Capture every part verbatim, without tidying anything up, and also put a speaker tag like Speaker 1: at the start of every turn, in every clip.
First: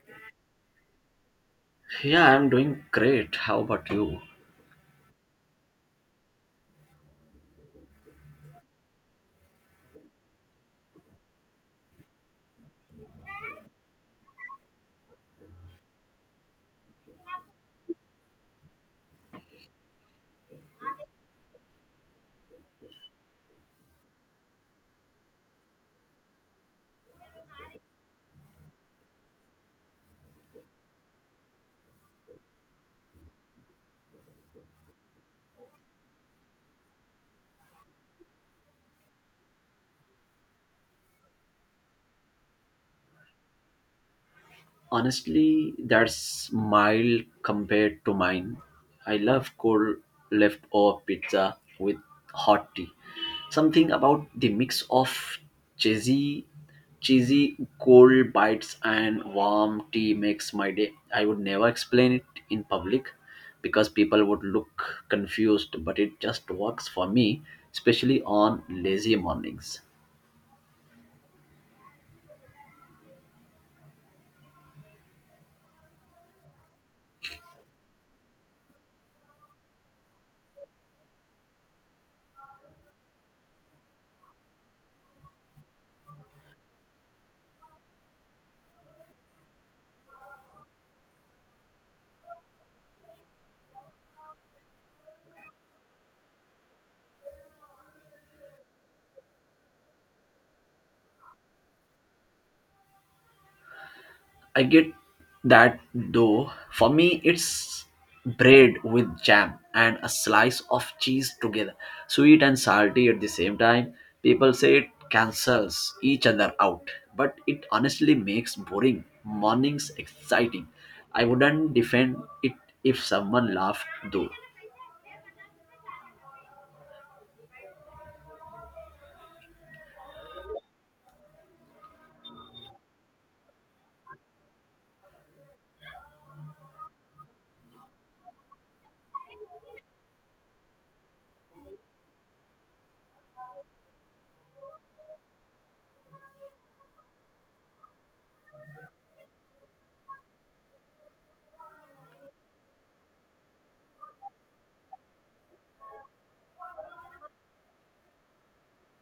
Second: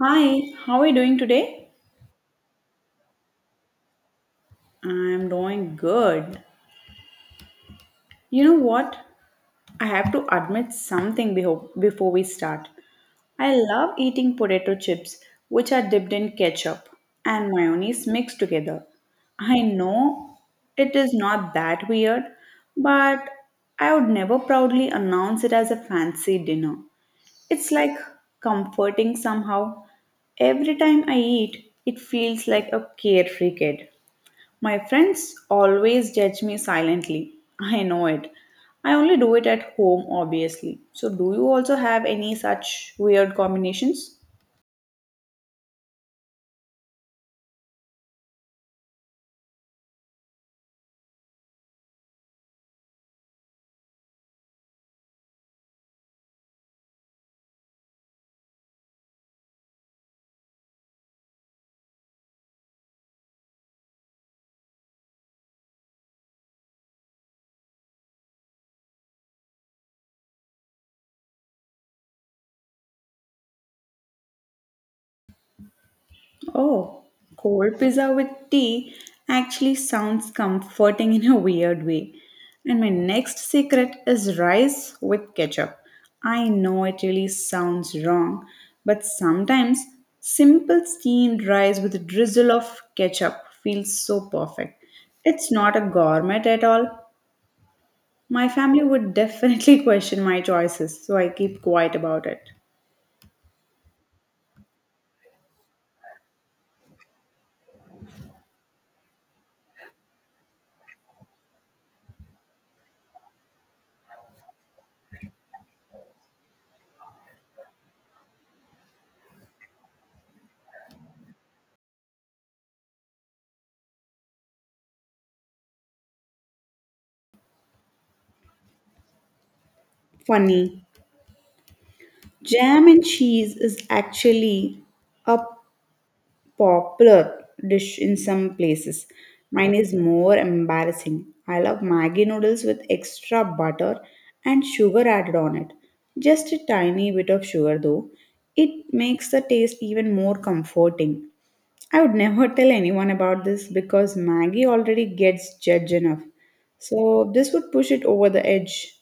Speaker 1: Hi, how are you doing today?
Speaker 2: Yeah, I'm doing great. How about you?
Speaker 1: I'm doing good. You know what? I have to admit something beho- before we start. I love eating potato chips, which are dipped in ketchup and mayonnaise mixed together. I know it is not that weird, but I would never proudly announce it as a fancy dinner. It's like comforting somehow. Every time I eat, it feels like a carefree kid. My friends always judge me silently. I know it. I only do it at home, obviously. So, do you also have any such weird combinations?
Speaker 2: Honestly, that's mild compared to mine. I love cold leftover pizza with hot tea. Something about the mix of cheesy, cheesy cold bites and warm tea makes my day. I would never explain it in public because people would look confused, but it just works for me, especially on lazy mornings.
Speaker 1: Oh, cold pizza with tea actually sounds comforting in a weird way. And my next secret is rice with ketchup. I know it really sounds wrong, but sometimes simple steamed rice with a drizzle of ketchup feels so perfect. It's not a gourmet at all. My family would definitely question my choices, so I keep quiet about it.
Speaker 2: I get that though. For me, it's bread with jam and a slice of cheese together, sweet and salty at the same time. People say it cancels each other out, but it honestly makes boring mornings exciting. I wouldn't defend it if someone laughed though.
Speaker 1: Funny. Jam and cheese is actually a popular dish in some places. Mine is more embarrassing. I love Maggi noodles with extra butter and sugar added on it. Just a tiny bit of sugar though. It makes the taste even more comforting. I would never tell anyone about this because Maggi already gets judged enough. So this would push it over the edge.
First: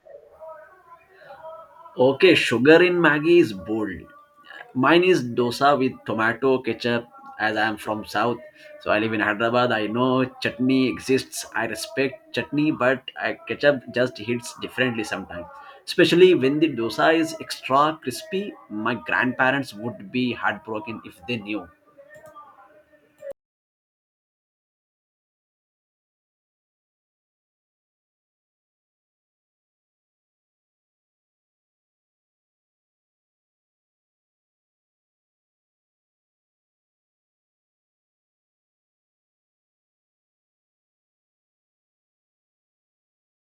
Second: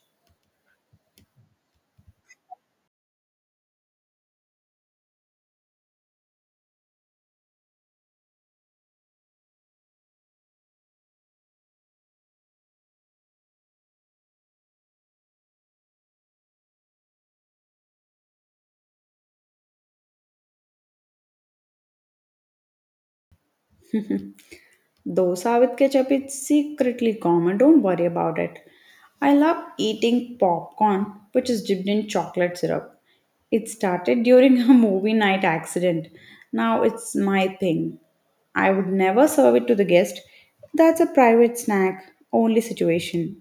Speaker 2: Okay, sugar in Maggie is bold. Mine is dosa with tomato, ketchup, as I am from South. So I live in Hyderabad. I know chutney exists. I respect chutney, but I, ketchup just hits differently sometimes. Especially when the dosa is extra crispy, my grandparents would be heartbroken if they knew.
Speaker 1: Dosa with ketchup is secretly common, don't worry about it. I love eating popcorn, which is dipped in chocolate syrup. It started during a movie night accident. Now it's my thing. I would never serve it to the guest. That's a private snack, only situation.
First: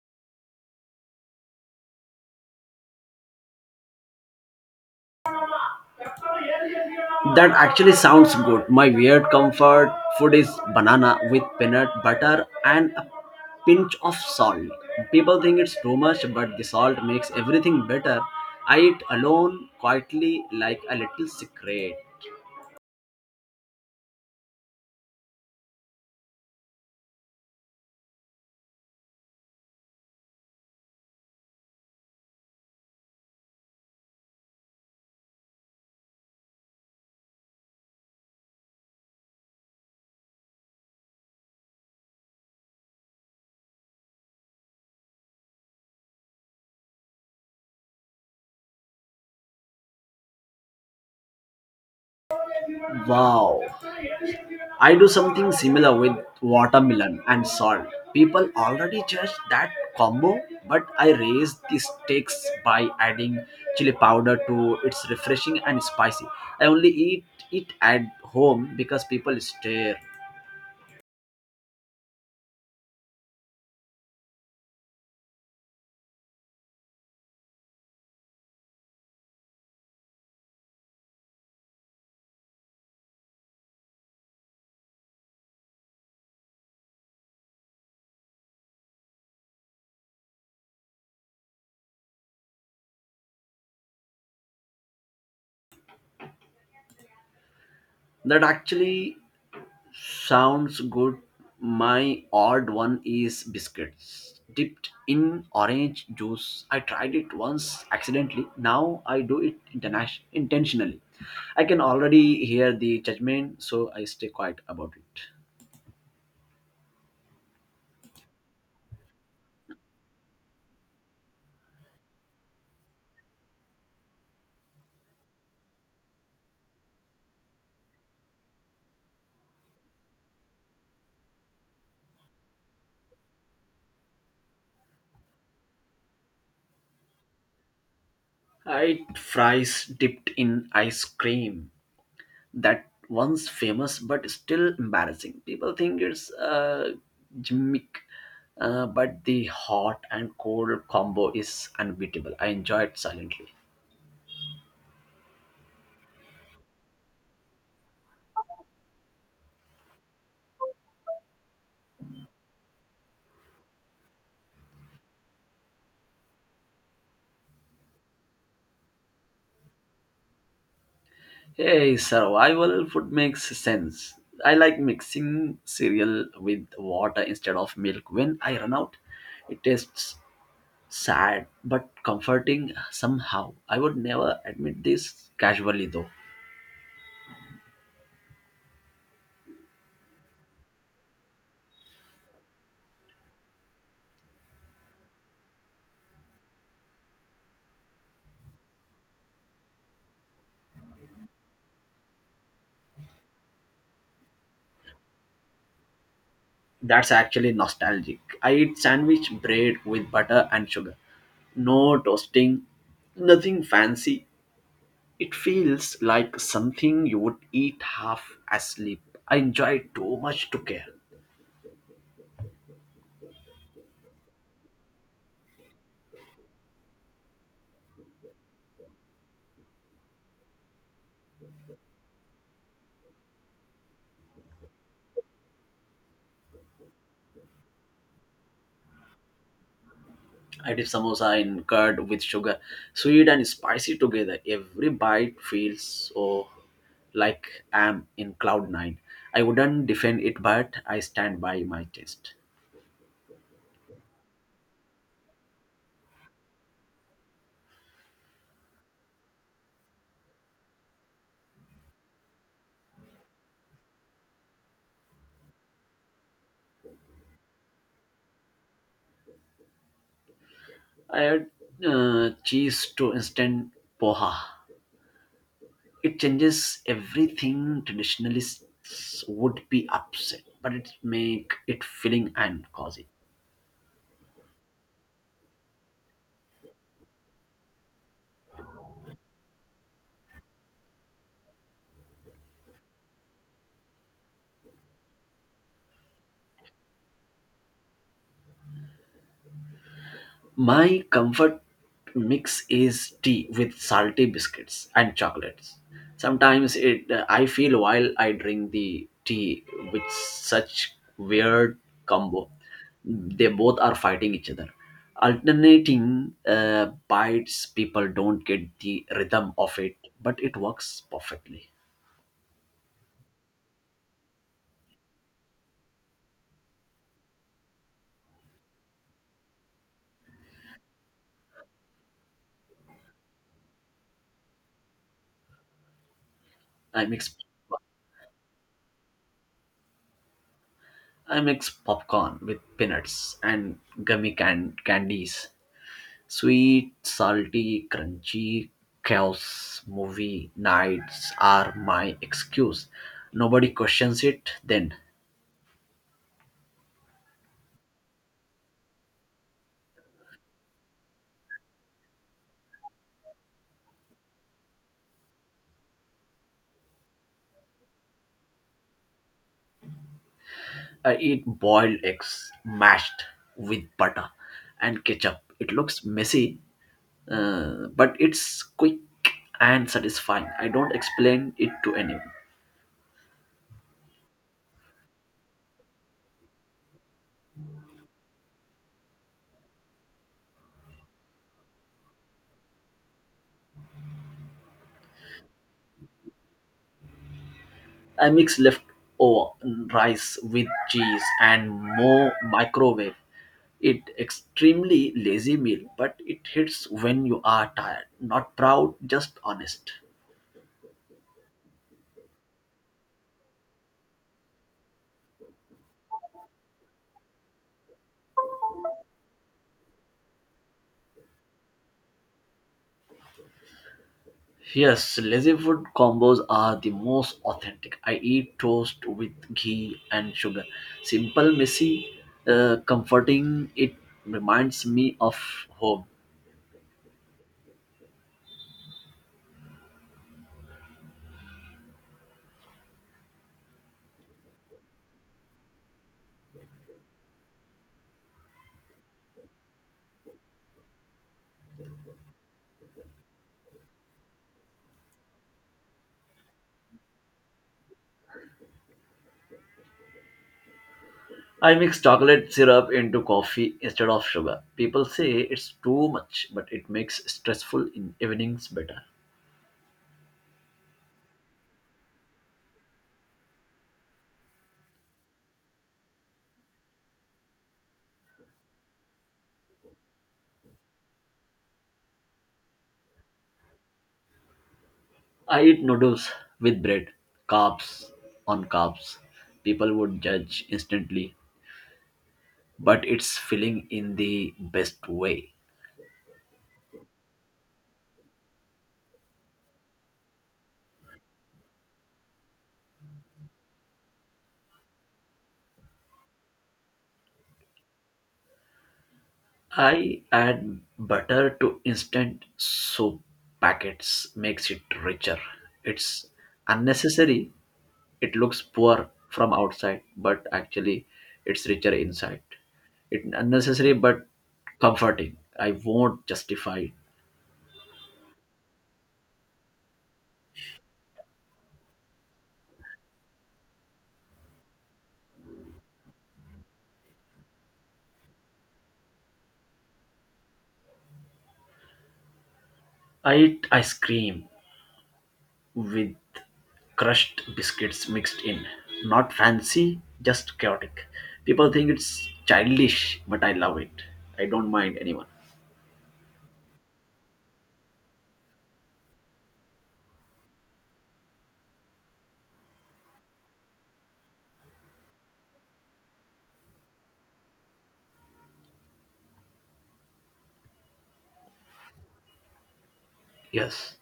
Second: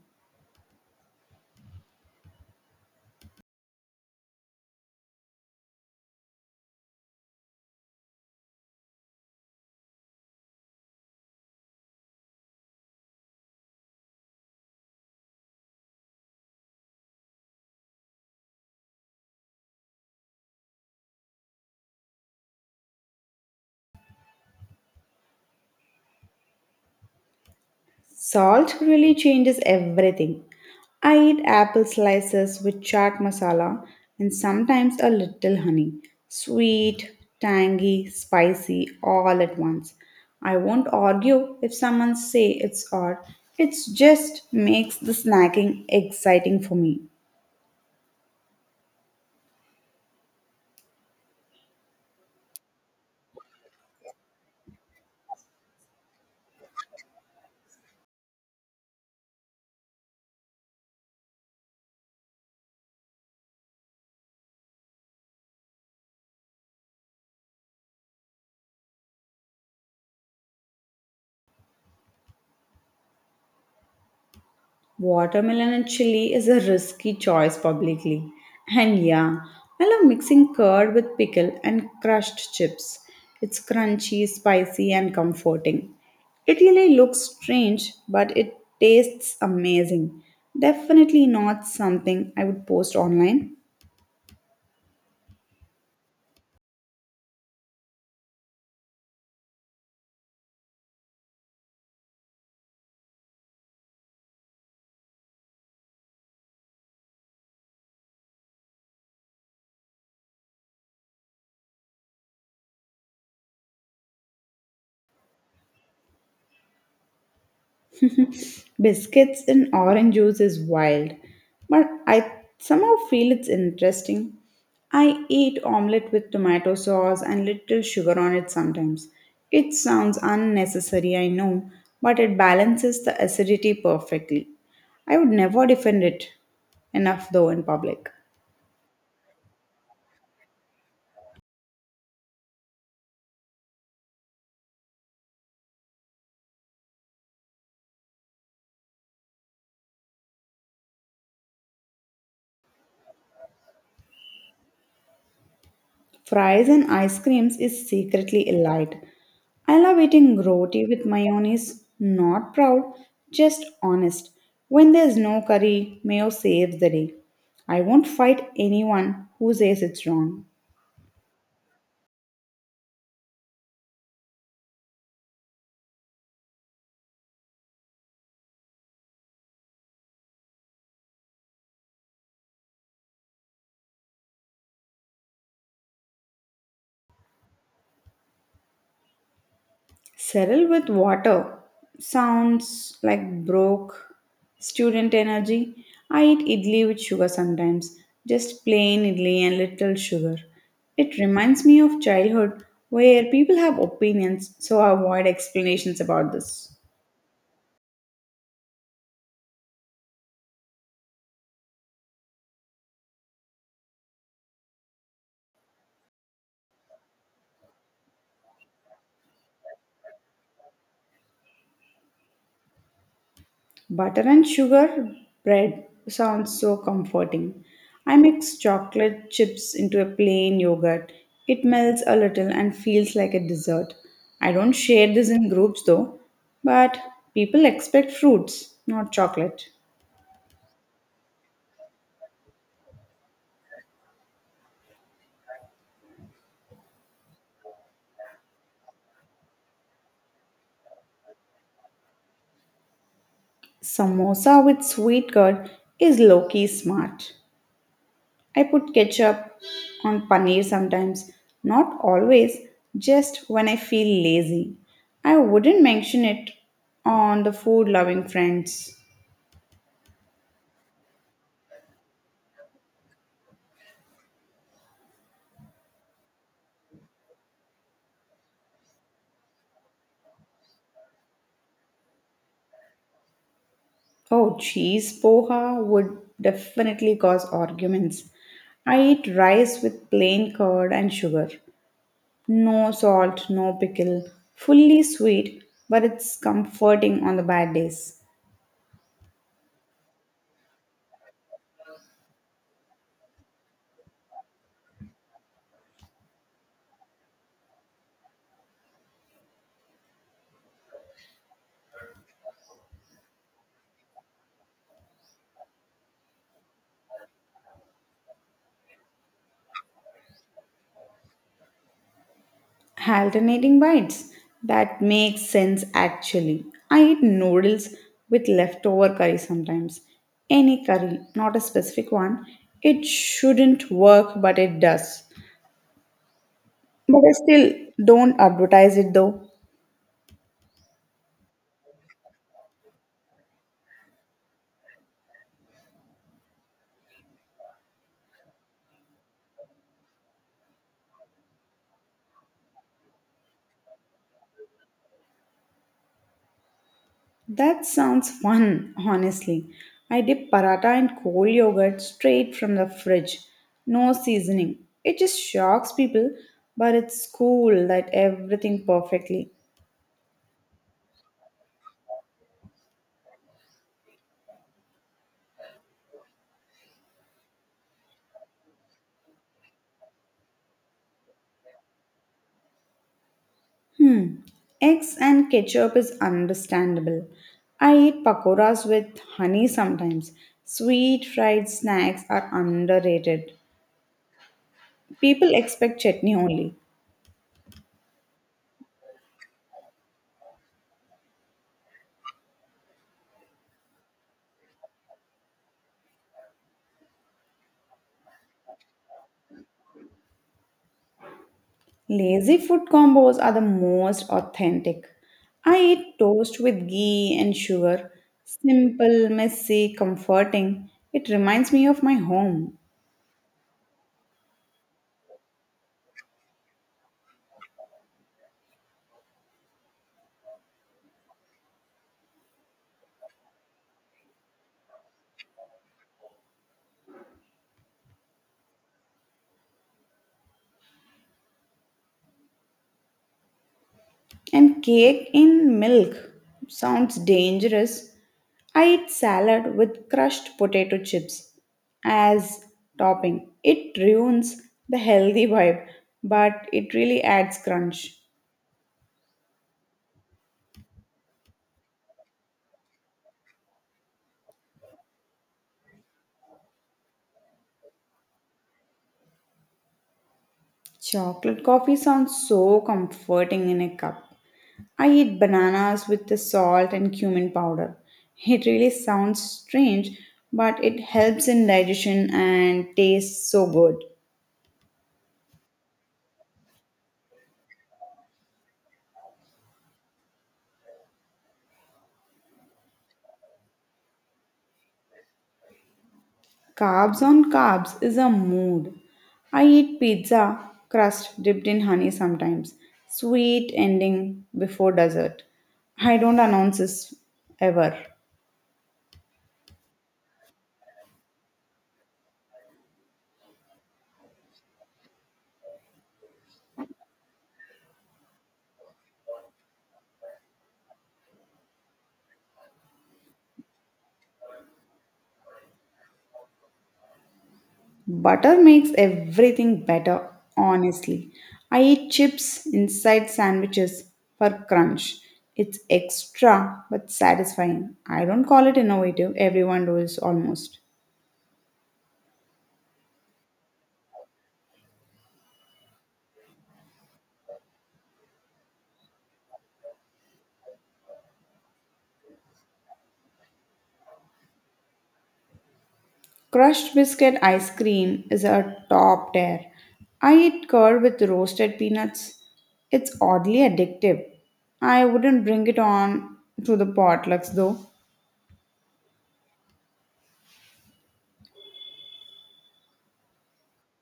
Speaker 2: That actually sounds good. My weird comfort food is banana with peanut butter and a pinch of salt. People think it's too much, but the salt makes everything better. I eat alone quietly like a little secret.
Speaker 1: Salt really changes everything. I eat apple slices with chaat masala and sometimes a little honey. Sweet, tangy, spicy all at once. I won't argue if someone say it's odd. It just makes the snacking exciting for me.
Speaker 2: Wow. I do something similar with watermelon and salt. People already judge that combo, but I raise the stakes by adding chili powder to it's refreshing and spicy. I only eat it at home because people stare.
Speaker 1: Watermelon and chili is a risky choice publicly. And yeah, I love mixing curd with pickle and crushed chips. It's crunchy, spicy, and comforting. It really looks strange, but it tastes amazing. Definitely not something I would post online.
Speaker 2: That actually sounds good. My odd one is biscuits dipped in orange juice. I tried it once accidentally. Now I do it internation- intentionally. I can already hear the judgment, so I stay quiet about it.
Speaker 1: Biscuits and orange juice is wild, but I somehow feel it's interesting. I eat omelette with tomato sauce and little sugar on it sometimes. It sounds unnecessary, I know, but it balances the acidity perfectly. I would never defend it enough though in public.
Speaker 2: I eat fries dipped in ice cream. That once famous but still embarrassing. People think it's a gimmick, uh, but the hot and cold combo is unbeatable. I enjoy it silently.
Speaker 1: Fries and ice creams is secretly a light. I love eating roti with mayonnaise. Not proud, just honest. When there's no curry, mayo saves the day. I won't fight anyone who says it's wrong.
Speaker 2: Hey, survival food makes sense. I like mixing cereal with water instead of milk when I run out. It tastes sad but comforting somehow. I would never admit this casually though.
Speaker 1: Settle with water sounds like broke student energy. I eat idli with sugar sometimes, just plain idli and little sugar. It reminds me of childhood where people have opinions, so I avoid explanations about this.
Speaker 2: That's actually nostalgic. I eat sandwich bread with butter and sugar. No toasting, nothing fancy. It feels like something you would eat half asleep. I enjoy it too much to care.
Speaker 1: Butter and sugar bread sounds so comforting. I mix chocolate chips into a plain yogurt. It melts a little and feels like a dessert. I don't share this in groups though, but people expect fruits, not chocolate.
Speaker 2: I did samosa in curd with sugar, sweet and spicy together. Every bite feels so like I'm in cloud nine. I wouldn't defend it, but I stand by my taste.
Speaker 1: Samosa with sweet curd is low key smart. I put ketchup on paneer sometimes, not always, just when I feel lazy. I wouldn't mention it on the food loving friends.
Speaker 2: I had uh, cheese to instant poha. It changes everything traditionalists would be upset, but it make it filling and cozy.
Speaker 1: Oh, cheese poha would definitely cause arguments. I eat rice with plain curd and sugar. No salt, no pickle. Fully sweet, but it's comforting on the bad days.
Speaker 2: My comfort mix is tea with salty biscuits and chocolates. Sometimes it I feel while I drink the tea with such weird combo. They both are fighting each other. Alternating uh, bites, people don't get the rhythm of it, but it works perfectly.
Speaker 1: Alternating bites. That makes sense actually. I eat noodles with leftover curry sometimes. Any curry, not a specific one. It shouldn't work, but it does.
Speaker 2: I
Speaker 1: But I
Speaker 2: mix
Speaker 1: still don't advertise it though.
Speaker 2: I mix popcorn with peanuts and gummy can- candies. Sweet, salty, crunchy chaos movie nights are my excuse. Nobody questions it then.
Speaker 1: That sounds fun, honestly. I dip paratha in cold yogurt straight from the fridge. No seasoning. It just shocks people, but it's cool that everything perfectly.
Speaker 2: I eat boiled eggs mashed with butter and ketchup. It looks messy, uh, but it's quick and satisfying. I don't explain it to anyone.
Speaker 1: Hmm. Eggs and ketchup is understandable. I eat pakoras with honey sometimes. Sweet fried snacks are underrated. People expect chutney only.
Speaker 2: I mix leftover rice with cheese and more, microwave it. Extremely lazy meal, but it hits when you are tired. Not proud, just honest.
Speaker 1: Lazy food combos are the most authentic. I eat toast with ghee and sugar. Simple, messy, comforting. It reminds me of my home.
Speaker 2: Yes, lazy food combos are the most authentic. I eat toast with ghee and sugar. Simple, messy, uh, comforting. It reminds me of home.
Speaker 1: And cake in milk sounds dangerous. I eat salad with crushed potato chips as topping. It ruins the healthy vibe, but it really adds crunch.
Speaker 2: I mix chocolate syrup into coffee instead of sugar. People say it's too much, but it makes stressful in evenings better.
Speaker 1: Chocolate coffee sounds so comforting in a cup. I eat bananas with the salt and cumin powder. It really sounds strange, but it helps in digestion and tastes so good.
Speaker 2: I eat noodles with bread, carbs on carbs. People would judge instantly, but it's filling in the best way.
Speaker 1: Carbs on carbs is a mood. I eat pizza crust dipped in honey sometimes. Sweet ending before dessert. I don't announce this ever.
Speaker 2: I add butter to instant soup packets, makes it richer. It's unnecessary, it looks poor from outside, but actually it's richer inside. It's unnecessary but comforting. I won't justify it.
Speaker 1: Butter makes everything better, honestly. I eat chips inside sandwiches for crunch. It's extra but satisfying. I don't call it innovative, everyone does almost.
Speaker 2: I eat ice cream with crushed biscuits mixed in. Not fancy, just chaotic. People think it's childish, but I love it. I don't mind anyone.
Speaker 1: Crushed biscuit ice cream is a top tier. I eat curd with roasted peanuts. It's oddly addictive. I wouldn't bring it on to the potlucks though.
Speaker 2: Yes.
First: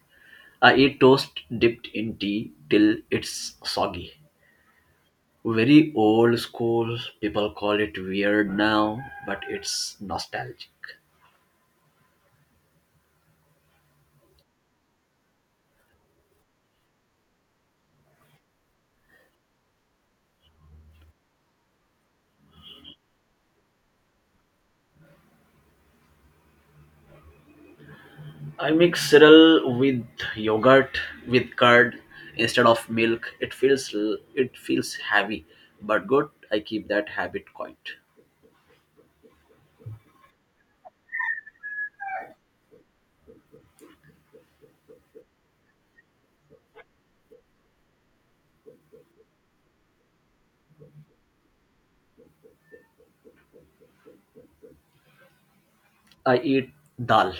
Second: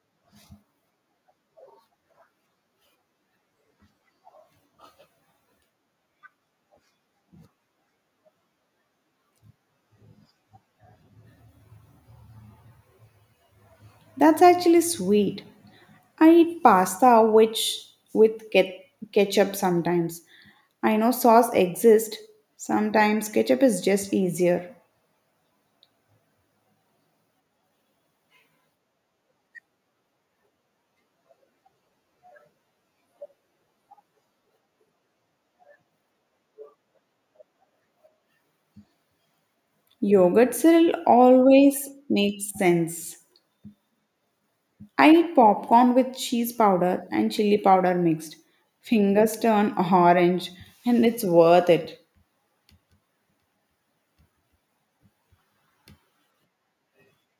Speaker 2: I eat toast dipped in tea till it's soggy. Very old school, people call it weird now, but it's nostalgic.
Speaker 1: That's actually sweet. I eat pasta which with ke- ketchup sometimes. I know sauce exists. Sometimes ketchup is just easier.
Speaker 2: I mix cereal with yogurt with curd instead of milk. It feels it feels heavy, but good. I keep that habit going.
Speaker 1: Yogurt cereal always makes sense. I eat popcorn with cheese powder and chili powder mixed. Fingers turn orange and it's worth it.
Speaker 2: I eat dal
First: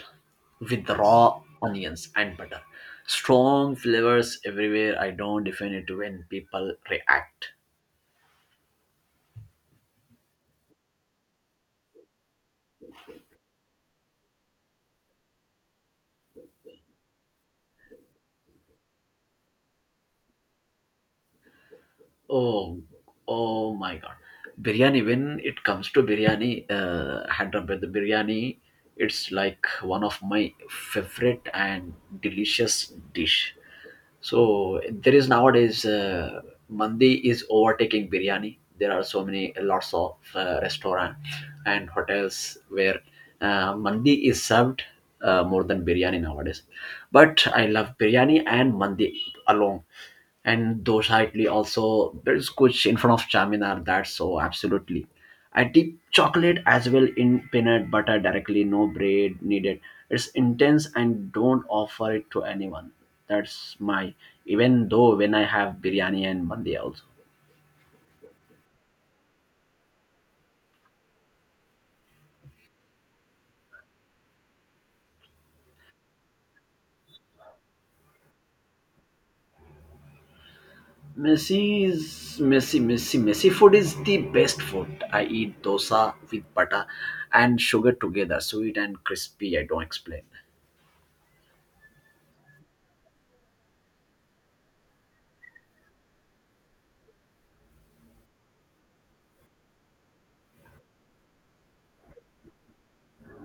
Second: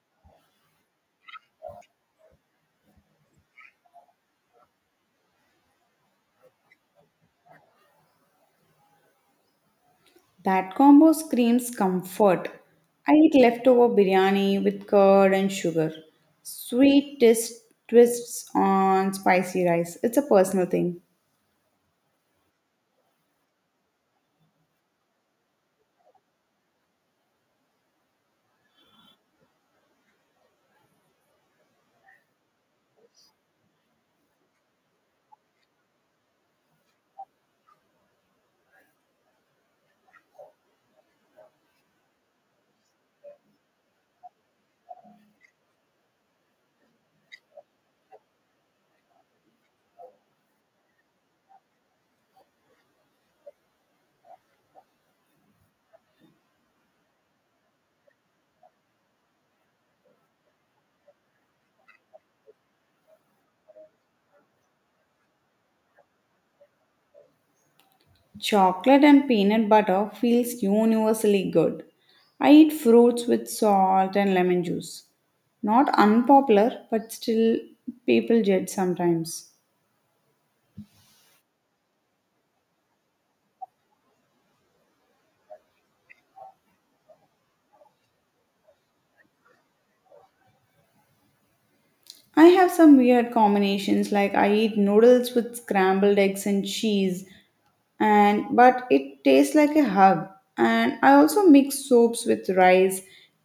Speaker 2: with raw onions and butter. Strong flavors everywhere. I don't defend it when people react.
Speaker 1: That combo screams comfort. I eat leftover biryani with curd and sugar. Sweet twist, twists on spicy rice. It's a personal thing.
Speaker 2: Oh, oh my God. Biryani, when it comes to biryani, uh, Hyderabad, the biryani, it's like one of my favorite and delicious dish. So there is nowadays, uh, mandi is overtaking biryani. There are so many lots of uh, restaurant and hotels where uh, mandi is served uh, more than biryani nowadays. But I love biryani and mandi alone and dosa, Italy also. There's kuch in front of Charminar. That's so absolutely. I dip chocolate as well in peanut butter directly. No bread needed. It's intense and don't offer it to anyone. That's my. Even though when I have biryani and mandi also.
Speaker 1: Chocolate and peanut butter feels universally good. I eat fruits with salt and lemon juice. Not unpopular, but still people judge sometimes.
Speaker 2: Messi's messy, messy, messy food is the best food. I eat dosa with butter and sugar together, sweet and crispy. I don't explain.
Speaker 1: I have some weird combinations like I eat noodles with scrambled eggs and cheese and but it tastes like a hug and I also mix soups with rice.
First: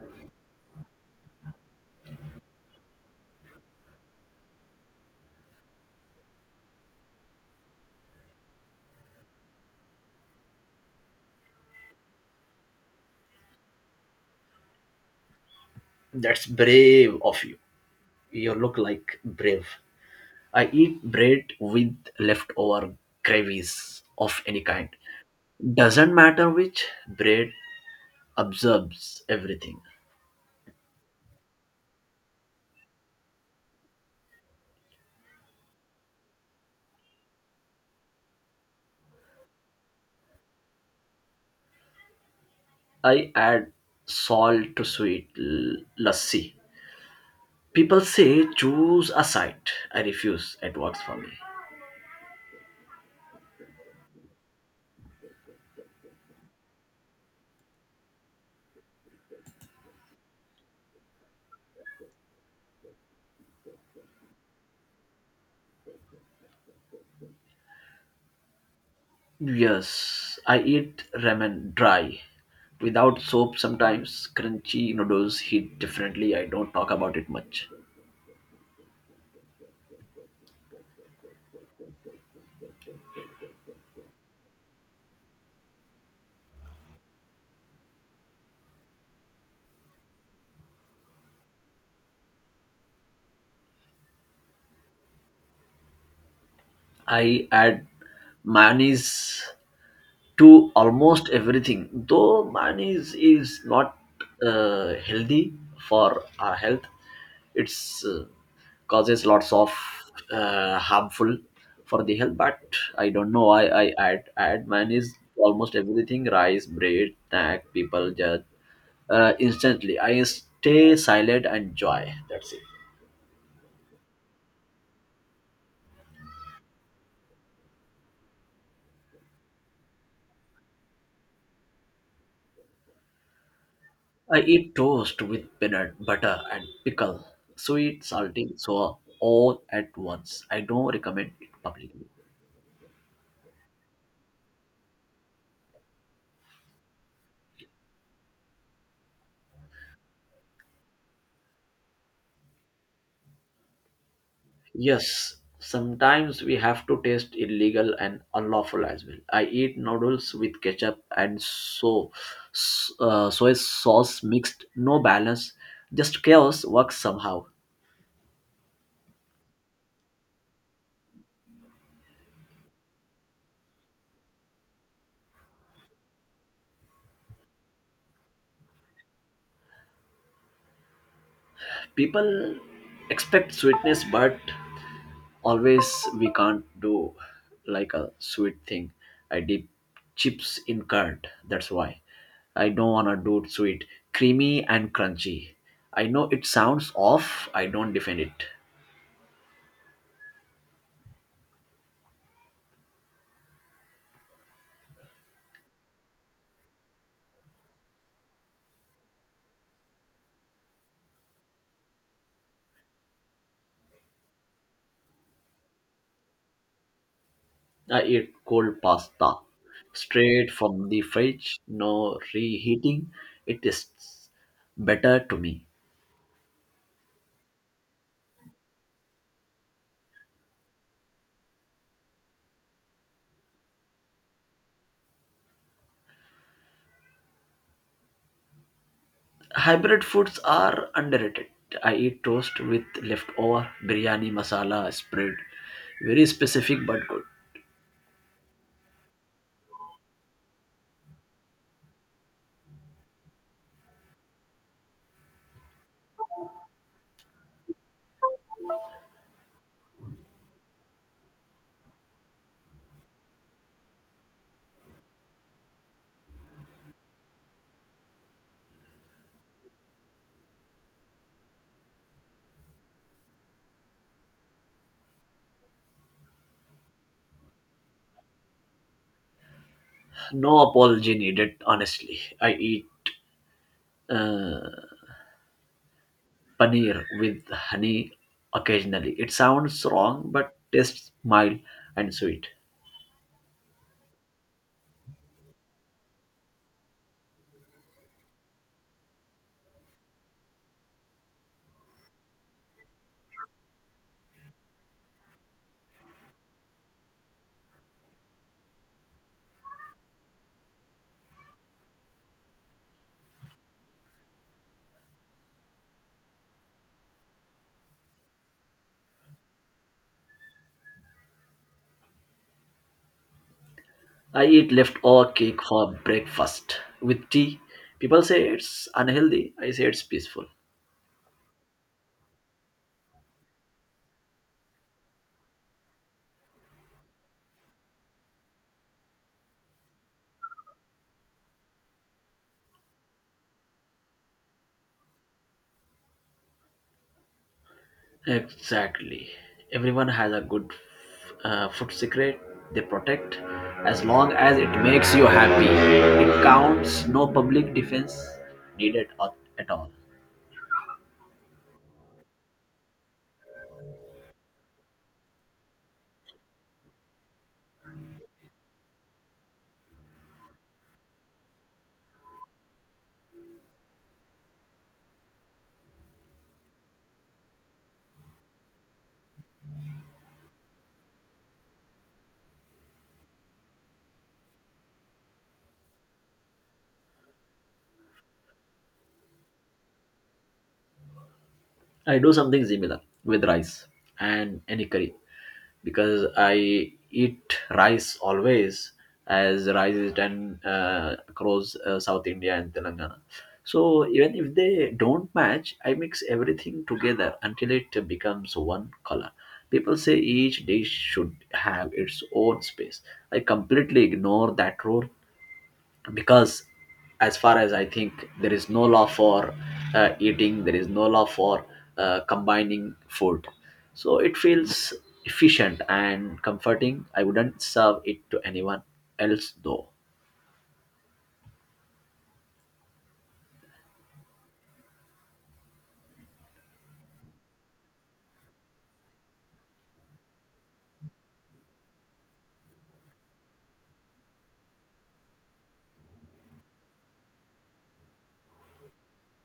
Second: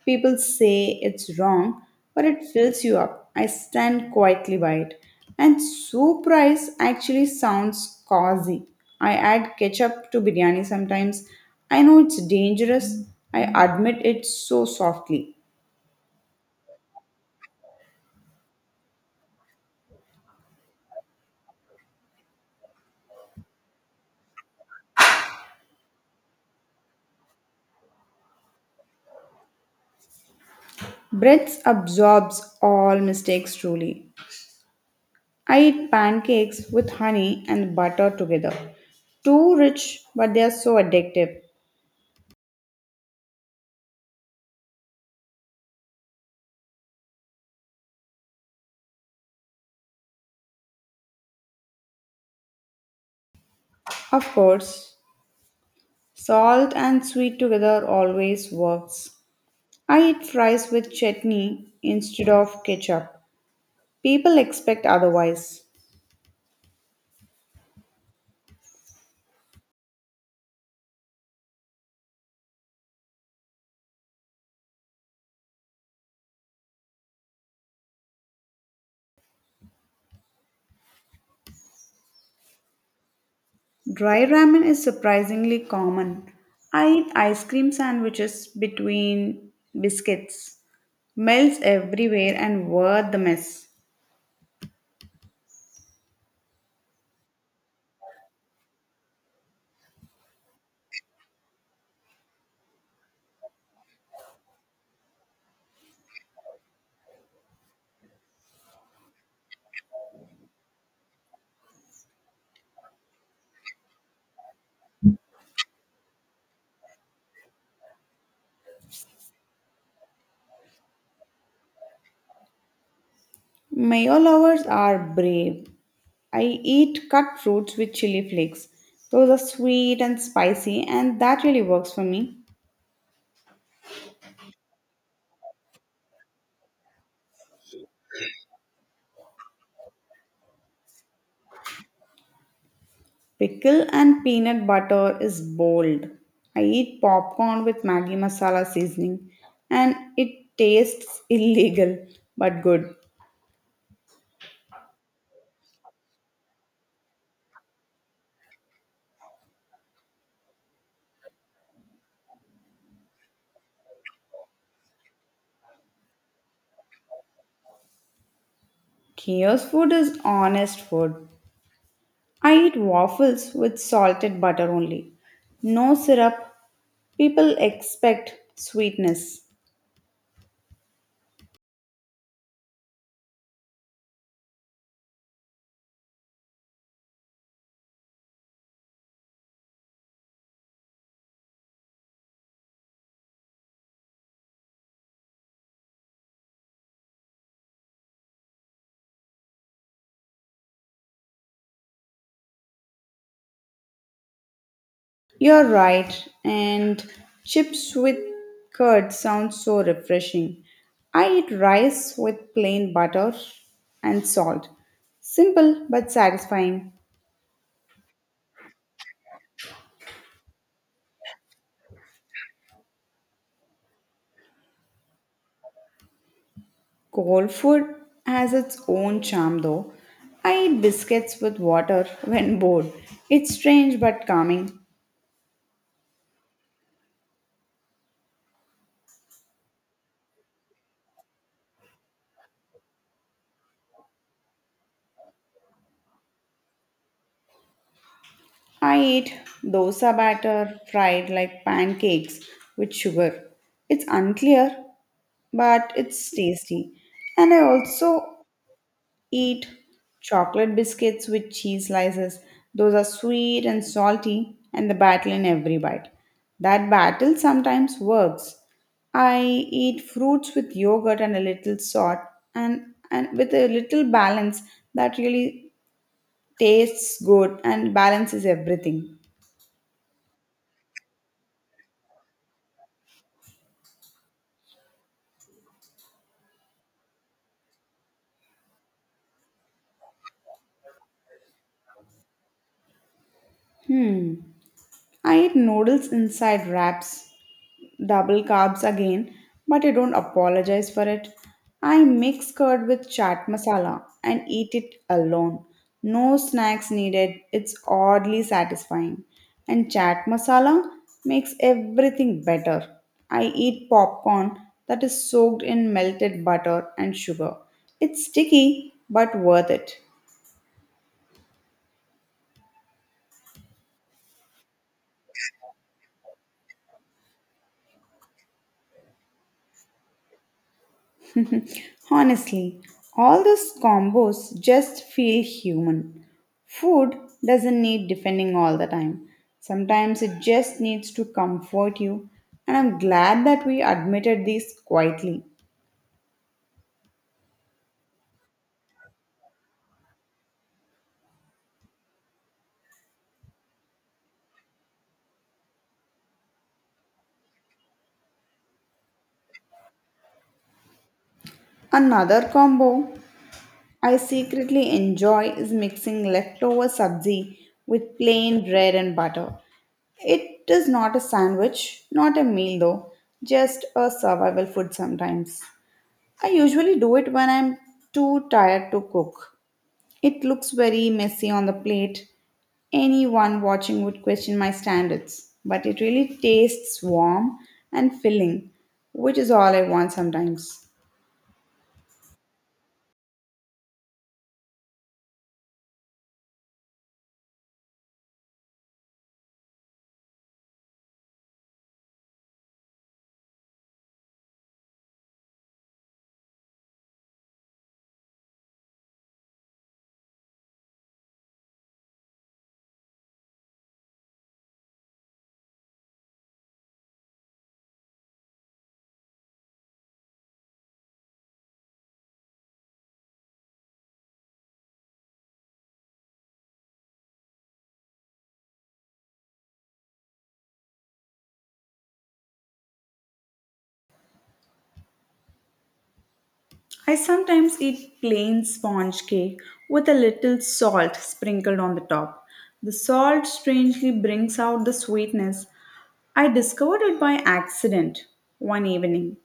Speaker 1: People say it's wrong, but it fills you up. I stand quietly by it. And soup rice actually sounds cozy. I add ketchup to biryani sometimes. I know it's dangerous. I admit it so softly.
Speaker 2: That's brave of you. You look like brave. I eat bread with leftover gravies of any kind. Doesn't matter which, bread absorbs everything.
Speaker 1: Breath absorbs all mistakes truly. I eat pancakes with honey and butter together. Too rich, but they are so addictive.
Speaker 2: I add salt to sweet l- lassi. People say choose a side. I refuse. It works for me.
Speaker 1: Of course, salt and sweet together always works. I eat fries with chutney instead of ketchup. People expect otherwise.
Speaker 2: Yes, I eat ramen dry without soap sometimes. Crunchy noodles hit differently. I don't talk about it much.
Speaker 1: Dry ramen is surprisingly common. I eat ice cream sandwiches between biscuits. Melts everywhere and worth the mess.
Speaker 2: I add mayonnaise to almost everything though mine is is not uh, healthy for our health. It's uh, causes lots of uh, harmful for the health, but i don't know i i add add mine is almost everything, rice, bread, snack. People judge uh, instantly. I stay silent and joy. That's it.
Speaker 1: Mayo lovers are brave. I eat cut fruits with chili flakes. Those are sweet and spicy, and that really works for me.
Speaker 2: I eat toast with peanut butter and pickle, sweet, salty, sour, all at once. I don't recommend it publicly.
Speaker 1: Pickle and peanut butter is bold. I eat popcorn with Maggi masala seasoning, and it tastes illegal but good.
Speaker 2: Yes, sometimes we have to taste illegal and unlawful as well. I eat noodles with ketchup and so s- uh, soy sauce mixed, no balance, just chaos works somehow.
Speaker 1: Chaos food is honest food. I eat waffles with salted butter only. No syrup. People expect sweetness.
Speaker 2: People expect sweetness, but always we can't do like a sweet thing. I dip chips in curd. That's why I don't want to do it sweet. Creamy and crunchy. I know it sounds off. I don't defend it.
Speaker 1: You're right, and chips with curd sounds so refreshing. I eat rice with plain butter and salt. Simple but satisfying.
Speaker 2: I eat cold pasta straight from the fridge, no reheating. It tastes better to me.
Speaker 1: Cold food has its own charm though. I eat biscuits with water when bored. It's strange but calming.
Speaker 2: Hybrid foods are underrated. I eat toast with leftover biryani masala spread. Very specific but good.
Speaker 1: I eat dosa batter fried like pancakes with sugar. It's unclear but it's tasty. And I also eat chocolate biscuits with cheese slices. Those are sweet and salty, and the battle in every bite. That battle sometimes works. I eat fruits with yogurt and a little salt, and, and with a little balance that really tastes good and balances everything.
Speaker 2: No apology needed, honestly. I eat uh, paneer with honey occasionally. It sounds wrong, but tastes mild and sweet.
Speaker 1: Hmm. I eat noodles inside wraps. Double carbs again, but I don't apologize for it. I mix curd with chaat masala and eat it alone. No snacks needed. It's oddly satisfying. And chaat masala makes everything better. I eat popcorn that is soaked in melted butter and sugar. It's sticky but worth it.
Speaker 2: I eat leftover cake for breakfast with tea. People say it's unhealthy. I say it's peaceful.
Speaker 1: Honestly, all those combos just feel human. Food doesn't need defending all the time. Sometimes it just needs to comfort you, and I'm glad that we admitted this quietly.
Speaker 2: Exactly. Everyone has a good uh, food secret they protect as long as it makes you happy. It counts, no public defense needed at at all.
Speaker 1: Another combo I secretly enjoy is mixing leftover sabzi with plain bread and butter. It is not a sandwich, not a meal though, just a survival food sometimes. I usually do it when I'm too tired to cook. It looks very messy on the plate. Anyone watching would question my standards, but it really tastes warm and filling, which is all I want sometimes.
Speaker 2: I do something similar with rice and any curry because I eat rice always as rice is done uh, across uh, South India and Telangana. So even if they don't match, I mix everything together until it becomes one color. People say each dish should have its own space. I completely ignore that rule because as far as I think there is no law for uh, eating, there is no law for uh, combining food. So it feels efficient and comforting. I wouldn't serve it to anyone else though.
Speaker 1: I sometimes eat plain sponge cake with a little salt sprinkled on the top. The salt strangely brings out the sweetness. I discovered it by accident one evening.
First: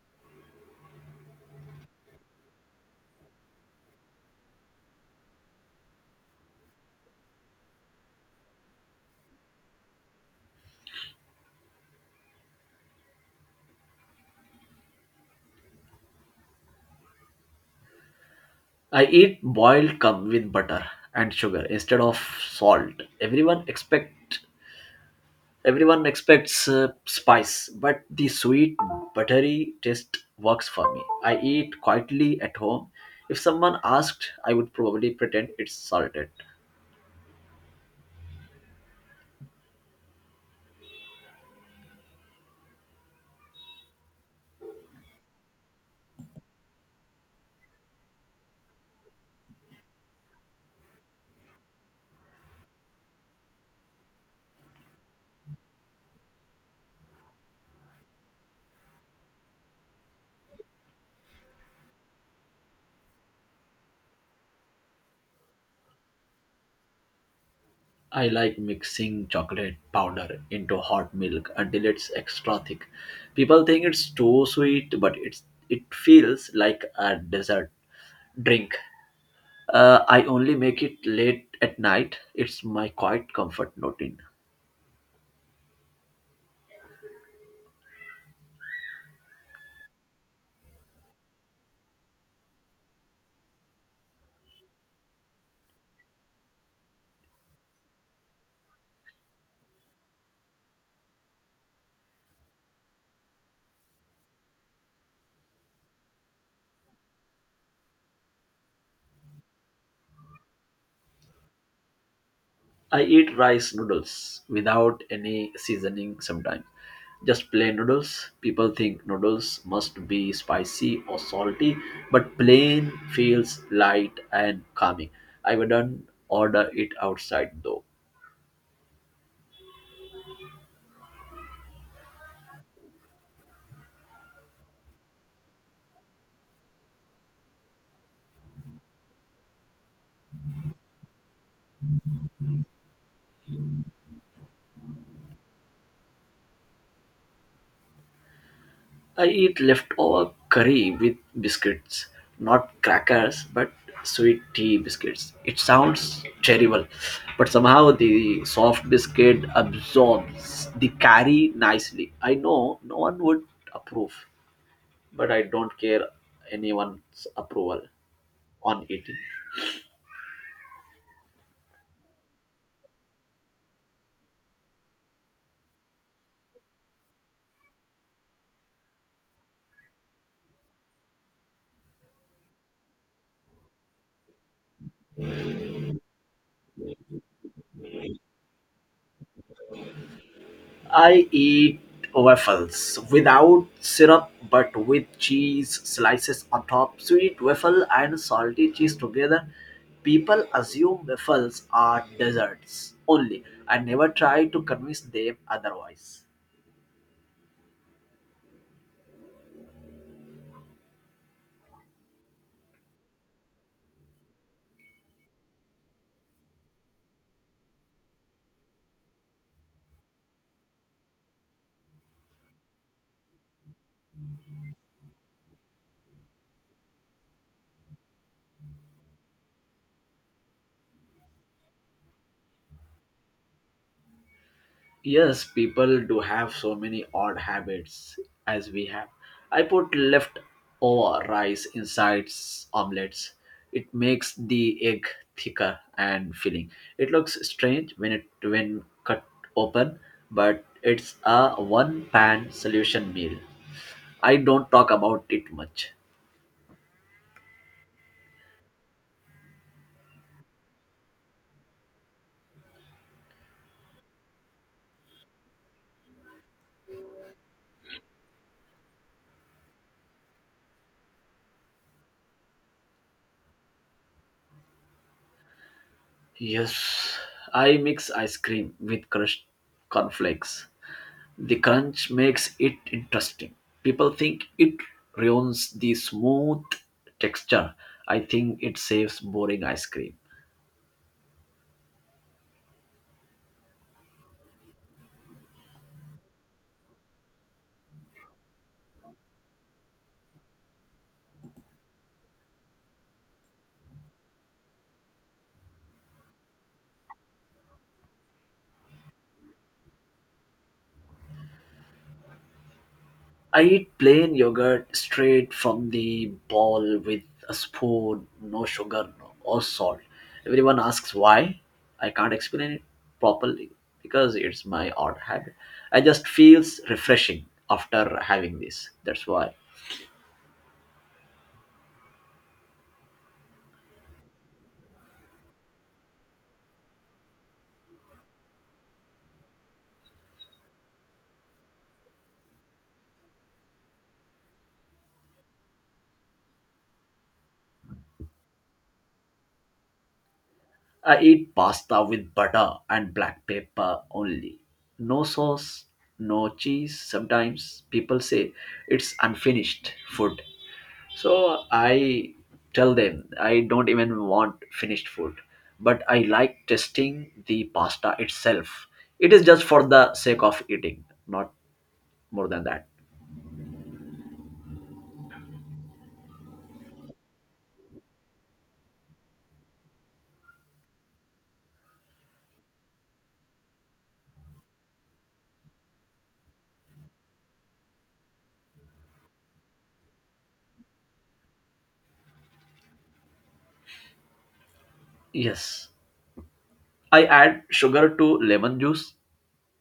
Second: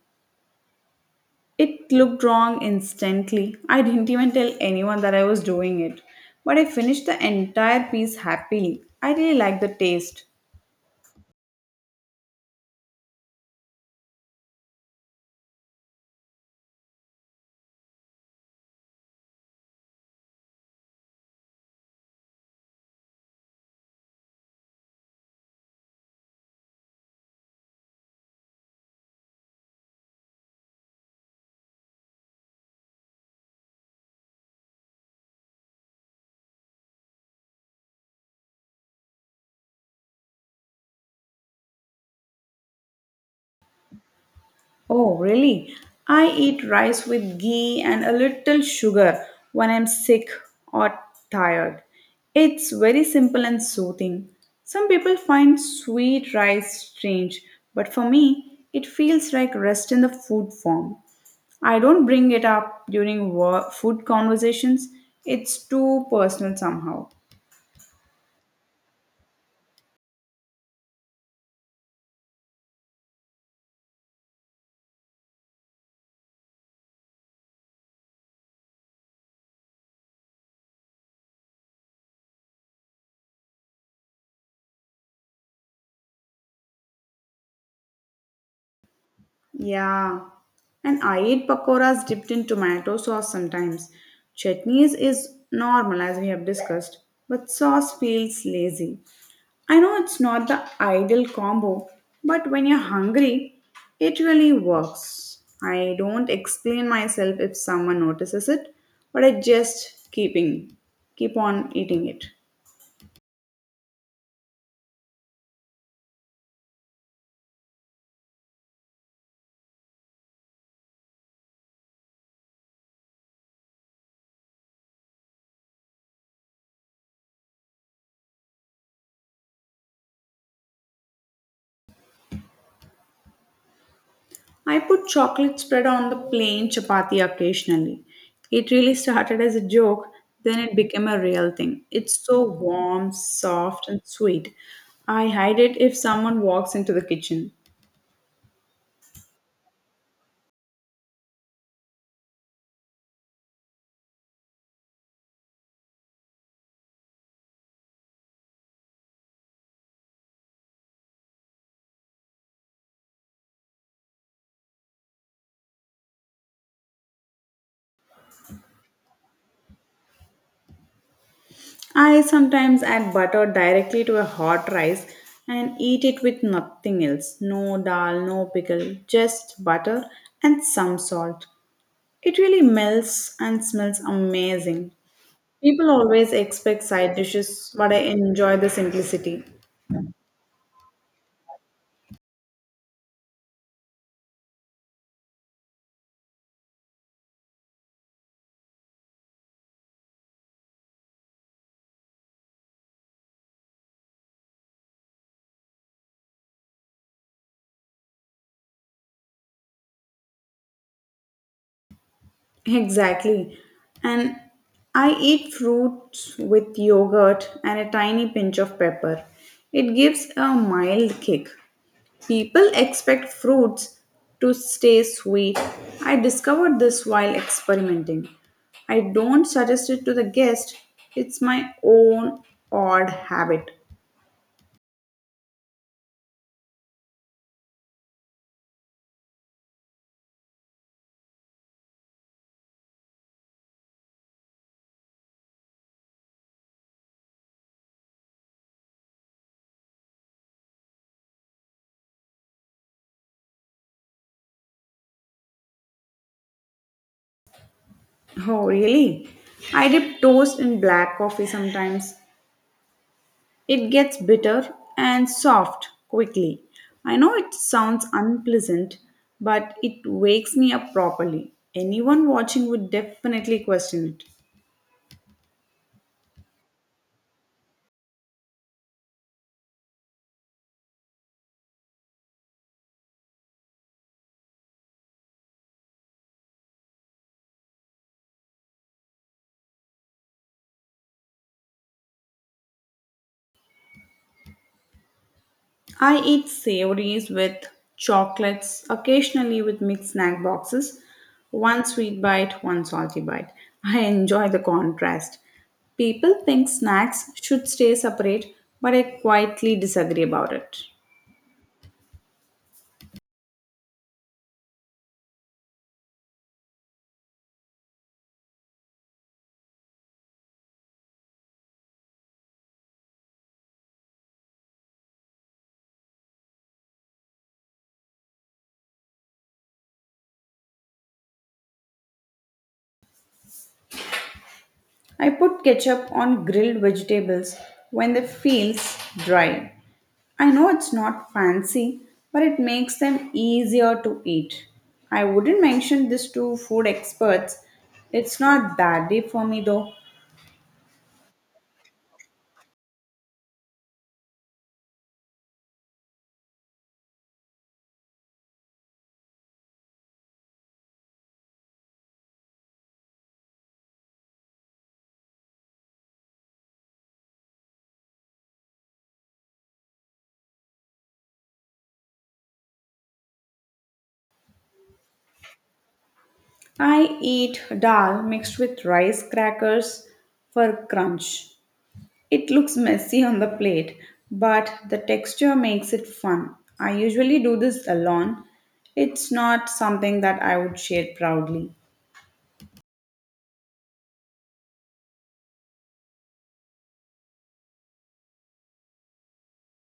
Speaker 1: It looked wrong instantly. I didn't even tell anyone that I was doing it. But I finished the entire piece happily. I really liked the taste.
Speaker 2: I eat boiled cum with butter and sugar instead of salt. Everyone expect Everyone expects uh, spice, but the sweet, buttery taste works for me. I eat quietly at home. If someone asked, I would probably pretend it's salted.
Speaker 1: Oh, really? I eat rice with ghee and a little sugar when I'm sick or tired. It's very simple and soothing. Some people find sweet rice strange, but for me, it feels like rest in the food form. I don't bring it up during wo- food conversations, it's too personal somehow.
Speaker 2: I like mixing chocolate powder into hot milk until it's extra thick. People think it's too sweet, but it's it feels like a dessert drink. Uh, I only make it late at night. It's my quiet comfort routine.
Speaker 1: Yeah, and I eat pakoras dipped in tomato sauce sometimes. Chutneys is normal as we have discussed, but sauce feels lazy. I know it's not the ideal combo, but when you're hungry, it really works. I don't explain myself if someone notices it, but I just keeping keep on eating it.
Speaker 2: I eat rice noodles without any seasoning sometimes. Just plain noodles. People think noodles must be spicy or salty, but plain feels light and calming. I wouldn't order it outside though.
Speaker 1: I put chocolate spread on the plain chapati occasionally. It really started as a joke, then it became a real thing. It's so warm, soft, and sweet. I hide it if someone walks into the kitchen.
Speaker 2: I eat leftover curry with biscuits, not crackers, but sweet tea biscuits. It sounds terrible, but somehow the soft biscuit absorbs the curry nicely. I know no one would approve, but I don't care anyone's approval on eating.
Speaker 1: I sometimes add butter directly to a hot rice and eat it with nothing else no dal, no pickle, just butter and some salt. It really melts and smells amazing. People always expect side dishes, but I enjoy the simplicity.
Speaker 2: I eat waffles without syrup but with cheese slices on top. Sweet waffle and salty cheese together. People assume waffles are desserts only. I never try to convince them otherwise.
Speaker 1: Exactly. And I eat fruits with yogurt and a tiny pinch of pepper. It gives a mild kick. People expect fruits to stay sweet. I discovered this while experimenting. I don't suggest it to the guest. It's my own odd habit.
Speaker 2: Yes, people do have so many odd habits as we have. I put leftover rice inside s- omelets. It makes the egg thicker and filling. It looks strange when it when cut open, but it's a one-pan solution meal. I don't talk about it much.
Speaker 1: Oh, really? I dip toast in black coffee sometimes. It gets bitter and soft quickly. I know it sounds unpleasant, but it wakes me up properly. Anyone watching would definitely question it.
Speaker 2: Yes, I mix ice cream with crushed cornflakes. The crunch makes it interesting. People think it ruins the smooth texture. I think it saves boring ice cream.
Speaker 1: I eat savories with chocolates, occasionally with mixed snack boxes. One sweet bite, one salty bite. I enjoy the contrast. People think snacks should stay separate, but I quietly disagree about it.
Speaker 2: I eat plain yogurt straight from the bowl with a spoon, no sugar no, or salt. Everyone asks why. I can't explain it properly because it's my odd habit. I just feels refreshing after having this. That's why.
Speaker 1: I put ketchup on grilled vegetables when they feel dry. I know it's not fancy, but it makes them easier to eat. I wouldn't mention this to food experts. It's not that deep for me though.
Speaker 2: I eat pasta with butter and black pepper only. No sauce, no cheese. Sometimes people say it's unfinished food. So I tell them I don't even want finished food, but I like testing the pasta itself. It is just for the sake of eating, not more than that.
Speaker 1: I eat dal mixed with rice crackers for crunch. It looks messy on the plate, but the texture makes it fun. I usually do this alone. It's not something that I would share proudly.
Speaker 2: Yes, I add sugar to lemon juice,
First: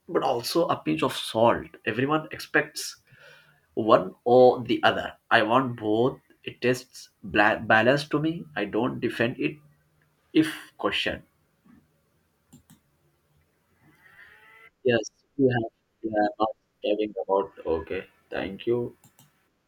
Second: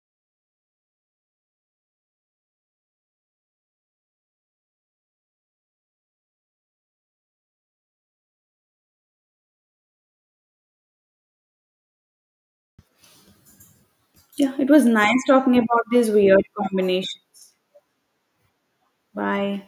Speaker 2: but also a pinch of salt. Everyone expects one or the other. I want both. It tests bla- balance to me. I don't defend it if questioned.
Speaker 1: Yeah, it was
Speaker 2: Yes,
Speaker 1: nice
Speaker 2: we
Speaker 1: talking
Speaker 2: have.
Speaker 1: about these
Speaker 2: We are
Speaker 1: weird
Speaker 2: not caring about.
Speaker 1: combinations.
Speaker 2: Okay, thank you.
Speaker 1: Bye.